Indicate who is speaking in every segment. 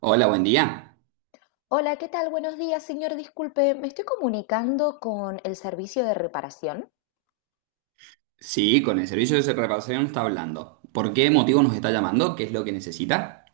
Speaker 1: Hola, buen día.
Speaker 2: Hola, ¿qué tal? Buenos días, señor. Disculpe, me estoy comunicando con el servicio de reparación.
Speaker 1: Sí, con el servicio de reparación está hablando. ¿Por qué motivo nos está llamando? ¿Qué es lo que necesita?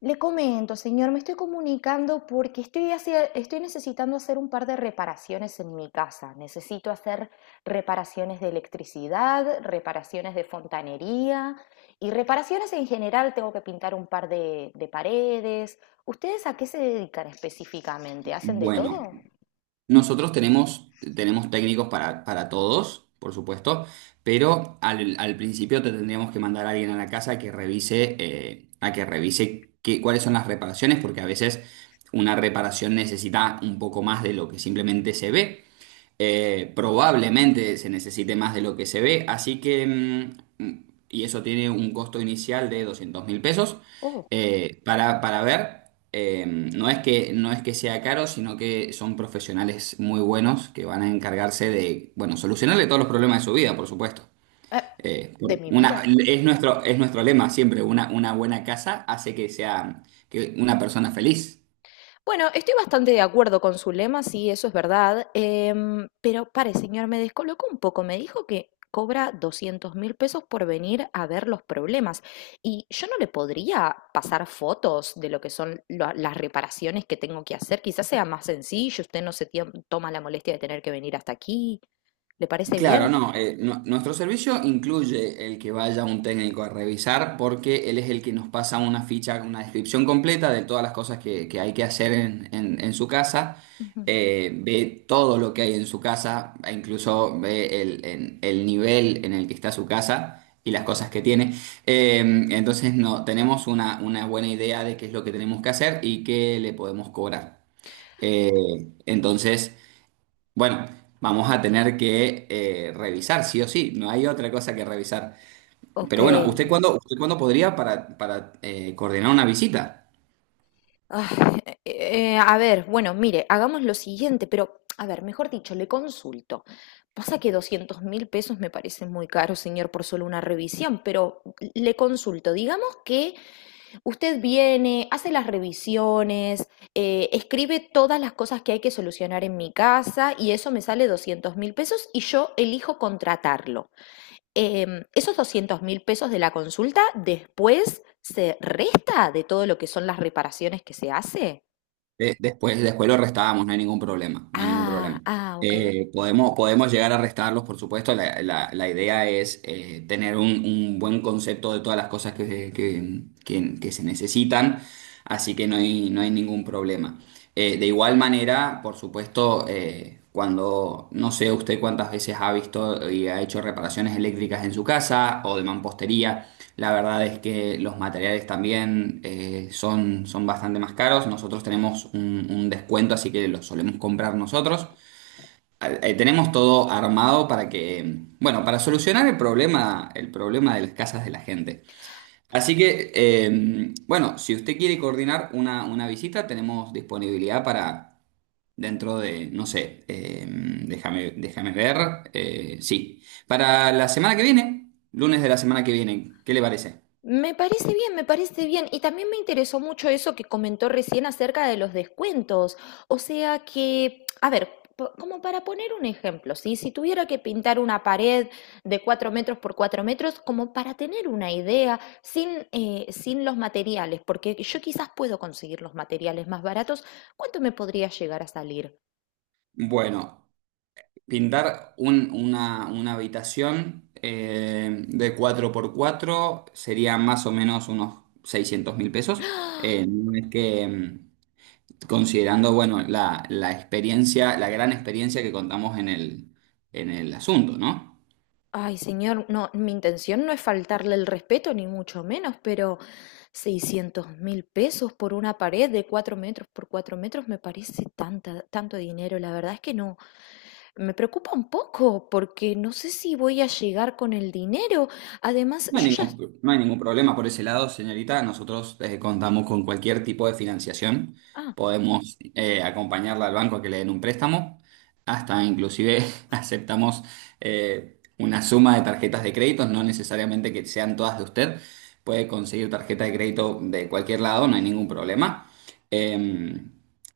Speaker 2: Le comento, señor, me estoy comunicando porque estoy, estoy necesitando hacer un par de reparaciones en mi casa. Necesito hacer reparaciones de electricidad, reparaciones de fontanería y reparaciones en general. Tengo que pintar un par de paredes. ¿Ustedes a qué se dedican específicamente? ¿Hacen de
Speaker 1: Bueno,
Speaker 2: todo?
Speaker 1: nosotros tenemos técnicos para todos, por supuesto, pero al principio te tendríamos que mandar a alguien a la casa que revise, a que revise cuáles son las reparaciones, porque a veces una reparación necesita un poco más de lo que simplemente se ve. Probablemente se necesite más de lo que se ve, así que y eso tiene un costo inicial de 200.000 pesos.
Speaker 2: Oh,
Speaker 1: Para ver, no es que sea caro, sino que son profesionales muy buenos que van a encargarse de, bueno, solucionarle todos los problemas de su vida, por supuesto.
Speaker 2: ah, de mi vida.
Speaker 1: Es nuestro lema siempre, una buena casa hace que sea que una persona feliz.
Speaker 2: Bueno, estoy bastante de acuerdo con su lema, sí, eso es verdad. Pero pare, señor, me descolocó un poco. Me dijo que cobra 200.000 pesos por venir a ver los problemas. Y yo no le podría pasar fotos de lo que son las reparaciones que tengo que hacer. Quizás sea más sencillo, usted no se toma la molestia de tener que venir hasta aquí. ¿Le parece
Speaker 1: Claro,
Speaker 2: bien?
Speaker 1: no, nuestro servicio incluye el que vaya un técnico a revisar porque él es el que nos pasa una ficha, una descripción completa de todas las cosas que hay que hacer en su casa.
Speaker 2: Ujú.
Speaker 1: Ve todo lo que hay en su casa, e incluso ve el nivel en el que está su casa y las cosas que tiene. Eh, entonces no, tenemos una buena idea de qué es lo que tenemos que hacer y qué le podemos cobrar. Eh, entonces... Bueno, vamos a tener que revisar, sí o sí, no hay otra cosa que revisar.
Speaker 2: Ok.
Speaker 1: Pero bueno, ¿usted cuándo podría para coordinar una visita?
Speaker 2: Ay, a ver, bueno, mire, hagamos lo siguiente, pero, a ver, mejor dicho, le consulto. Pasa que 200.000 pesos me parece muy caro, señor, por solo una revisión, pero le consulto. Digamos que usted viene, hace las revisiones, escribe todas las cosas que hay que solucionar en mi casa y eso me sale 200.000 pesos y yo elijo contratarlo. Esos 200.000 pesos de la consulta después se resta de todo lo que son las reparaciones que se hace.
Speaker 1: Después los restábamos, no hay ningún problema, no hay ningún
Speaker 2: Ah,
Speaker 1: problema.
Speaker 2: ah, okey.
Speaker 1: Podemos llegar a restarlos, por supuesto. La idea es tener un buen concepto de todas las cosas que se necesitan, así que no hay, no hay ningún problema. De igual manera, por supuesto, cuando no sé usted cuántas veces ha visto y ha hecho reparaciones eléctricas en su casa o de mampostería. La verdad es que los materiales también son bastante más caros. Nosotros tenemos un descuento, así que los solemos comprar nosotros. Tenemos todo armado para que, bueno, para solucionar el problema de las casas de la gente. Así que, bueno, si usted quiere coordinar una visita, tenemos disponibilidad para dentro de, no sé, déjame ver. Sí, para la semana que viene, lunes de la semana que viene, ¿qué le parece?
Speaker 2: Me parece bien, me parece bien. Y también me interesó mucho eso que comentó recién acerca de los descuentos. O sea que, a ver, como para poner un ejemplo, ¿sí? Si tuviera que pintar una pared de 4 metros por 4 metros, como para tener una idea, sin los materiales, porque yo quizás puedo conseguir los materiales más baratos, ¿cuánto me podría llegar a salir?
Speaker 1: Bueno, pintar una habitación de cuatro por cuatro sería más o menos unos 600.000 pesos. No es que, considerando, bueno, la experiencia, la gran experiencia que contamos en el asunto, ¿no?
Speaker 2: Ay, señor, no, mi intención no es faltarle el respeto, ni mucho menos, pero 600.000 pesos por una pared de 4 metros por 4 metros me parece tanto dinero. La verdad es que no. Me preocupa un poco porque no sé si voy a llegar con el dinero. Además,
Speaker 1: No hay
Speaker 2: yo ya...
Speaker 1: ningún, no hay ningún problema por ese lado, señorita. Nosotros contamos con cualquier tipo de financiación.
Speaker 2: Ah,
Speaker 1: Podemos acompañarla al banco a que le den un préstamo. Hasta inclusive aceptamos una suma de tarjetas de crédito, no necesariamente que sean todas de usted. Puede conseguir tarjeta de crédito de cualquier lado, no hay ningún problema. Eh,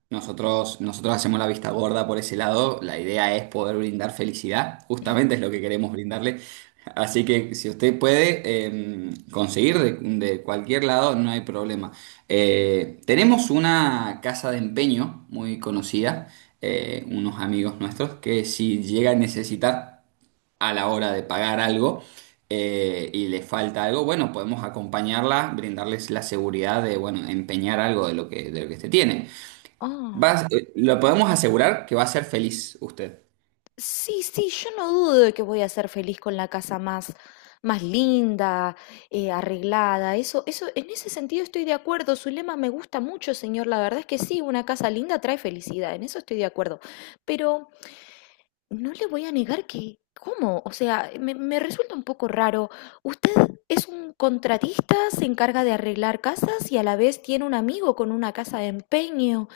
Speaker 1: nosotros hacemos la vista gorda por ese lado. La idea es poder brindar felicidad. Justamente es lo que queremos brindarle. Así que si usted puede conseguir de cualquier lado, no hay problema. Tenemos una casa de empeño muy conocida, unos amigos nuestros, que si llega a necesitar a la hora de pagar algo y le falta algo, bueno, podemos acompañarla, brindarles la seguridad de, bueno, empeñar algo de lo que usted tiene.
Speaker 2: ah.
Speaker 1: Lo podemos asegurar que va a ser feliz usted.
Speaker 2: Sí, sí, yo no dudo de que voy a ser feliz con la casa más linda, arreglada. Eso, en ese sentido estoy de acuerdo. Su lema me gusta mucho, señor. La verdad es que sí, una casa linda trae felicidad. En eso estoy de acuerdo. Pero no le voy a negar que, ¿cómo? O sea, me resulta un poco raro. Usted es un contratista, se encarga de arreglar casas y a la vez tiene un amigo con una casa de empeño.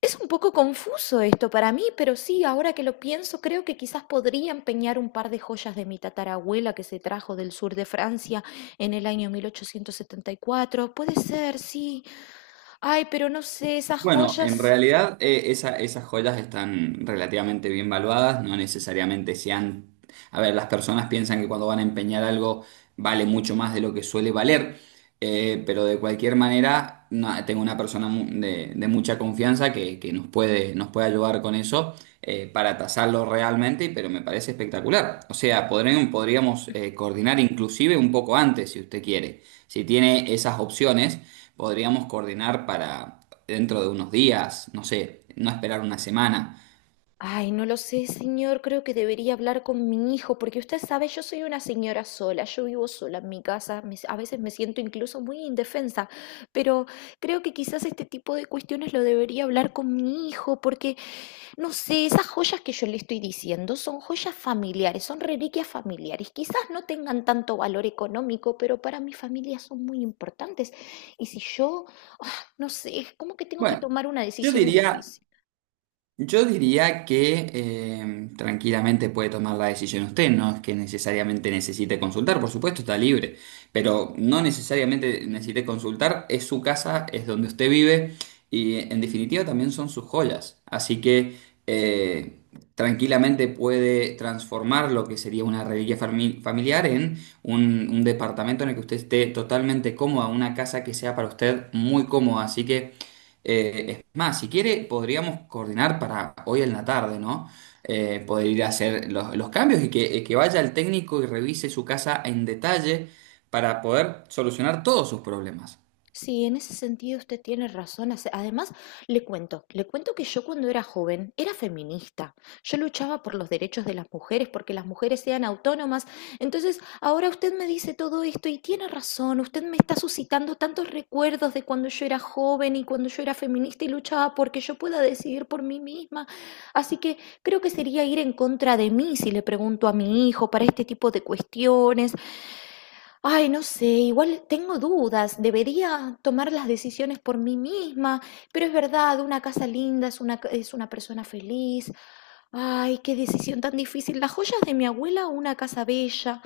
Speaker 2: Es un poco confuso esto para mí, pero sí, ahora que lo pienso, creo que quizás podría empeñar un par de joyas de mi tatarabuela que se trajo del sur de Francia en el año 1874. Puede ser, sí. Ay, pero no sé, esas
Speaker 1: Bueno, en
Speaker 2: joyas.
Speaker 1: realidad esas joyas están relativamente bien valuadas, no necesariamente sean... A ver, las personas piensan que cuando van a empeñar algo vale mucho más de lo que suele valer, pero de cualquier manera tengo una persona de, mucha confianza que nos puede ayudar con eso para tasarlo realmente, pero me parece espectacular. O sea, podríamos coordinar inclusive un poco antes, si usted quiere, si tiene esas opciones. Podríamos coordinar para dentro de unos días, no sé, no esperar una semana.
Speaker 2: Ay, no lo sé, señor. Creo que debería hablar con mi hijo, porque usted sabe, yo soy una señora sola, yo vivo sola en mi casa, a veces me siento incluso muy indefensa, pero creo que quizás este tipo de cuestiones lo debería hablar con mi hijo, porque, no sé, esas joyas que yo le estoy diciendo son joyas familiares, son reliquias familiares. Quizás no tengan tanto valor económico, pero para mi familia son muy importantes. Y si yo, ah, no sé, es como que tengo que
Speaker 1: Bueno,
Speaker 2: tomar una
Speaker 1: yo
Speaker 2: decisión
Speaker 1: diría
Speaker 2: difícil.
Speaker 1: Yo diría que tranquilamente puede tomar la decisión usted, no es que necesariamente necesite consultar, por supuesto está libre, pero no necesariamente necesite consultar, es su casa, es donde usted vive y en definitiva también son sus joyas, así que eh, tranquilamente puede transformar lo que sería una reliquia familiar en un departamento en el que usted esté totalmente cómoda, una casa que sea para usted muy cómoda, así que... Es más, si quiere, podríamos coordinar para hoy en la tarde, ¿no? Poder ir a hacer los cambios y que vaya el técnico y revise su casa en detalle para poder solucionar todos sus problemas.
Speaker 2: Sí, en ese sentido usted tiene razón. Además, le cuento que yo cuando era joven era feminista. Yo luchaba por los derechos de las mujeres, porque las mujeres sean autónomas. Entonces, ahora usted me dice todo esto y tiene razón. Usted me está suscitando tantos recuerdos de cuando yo era joven y cuando yo era feminista y luchaba porque yo pueda decidir por mí misma. Así que creo que sería ir en contra de mí si le pregunto a mi hijo para este tipo de cuestiones. Ay, no sé, igual tengo dudas, debería tomar las decisiones por mí misma, pero es verdad, una casa linda es una persona feliz. Ay, qué decisión tan difícil. Las joyas de mi abuela o una casa bella.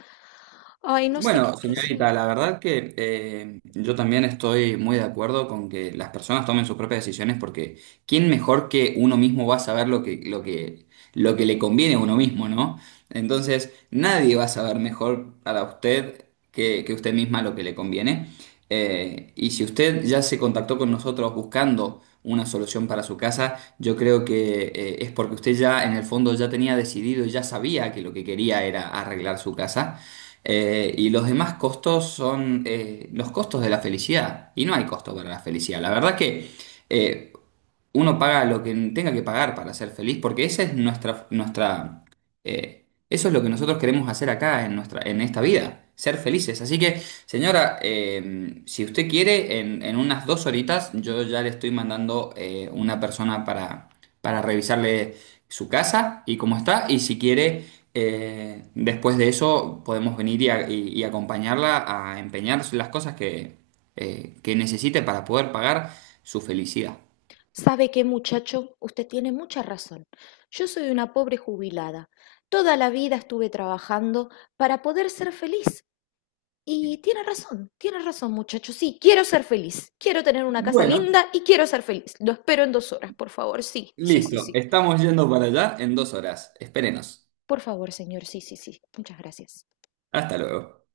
Speaker 2: Ay, no sé qué,
Speaker 1: Bueno,
Speaker 2: qué
Speaker 1: señorita,
Speaker 2: hacer.
Speaker 1: la verdad que yo también estoy muy de acuerdo con que las personas tomen sus propias decisiones porque ¿quién mejor que uno mismo va a saber lo que le conviene a uno mismo? ¿No? Entonces, nadie va a saber mejor a usted que usted misma lo que le conviene. Y si usted ya se contactó con nosotros buscando una solución para su casa, yo creo que es porque usted ya en el fondo ya tenía decidido, y ya sabía que lo que quería era arreglar su casa. Y los demás costos son los costos de la felicidad. Y no hay costo para la felicidad. La verdad que eh, uno paga lo que tenga que pagar para ser feliz, porque esa es eso es lo que nosotros queremos hacer acá en nuestra, en esta vida, ser felices. Así que, señora, si usted quiere, en unas 2 horitas, yo ya le estoy mandando una persona para, revisarle su casa y cómo está, y si quiere, después de eso podemos venir y acompañarla a empeñar las cosas que necesite para poder pagar su felicidad.
Speaker 2: ¿Sabe qué, muchacho? Usted tiene mucha razón. Yo soy una pobre jubilada. Toda la vida estuve trabajando para poder ser feliz. Y tiene razón muchachos, sí, quiero ser feliz, quiero tener una casa
Speaker 1: Bueno,
Speaker 2: linda y quiero ser feliz. Lo espero en 2 horas, por favor, sí, sí, sí,
Speaker 1: listo.
Speaker 2: sí.
Speaker 1: Estamos yendo para allá en 2 horas. Espérenos.
Speaker 2: Por favor, señor, sí, sí, sí. Muchas gracias.
Speaker 1: Hasta luego.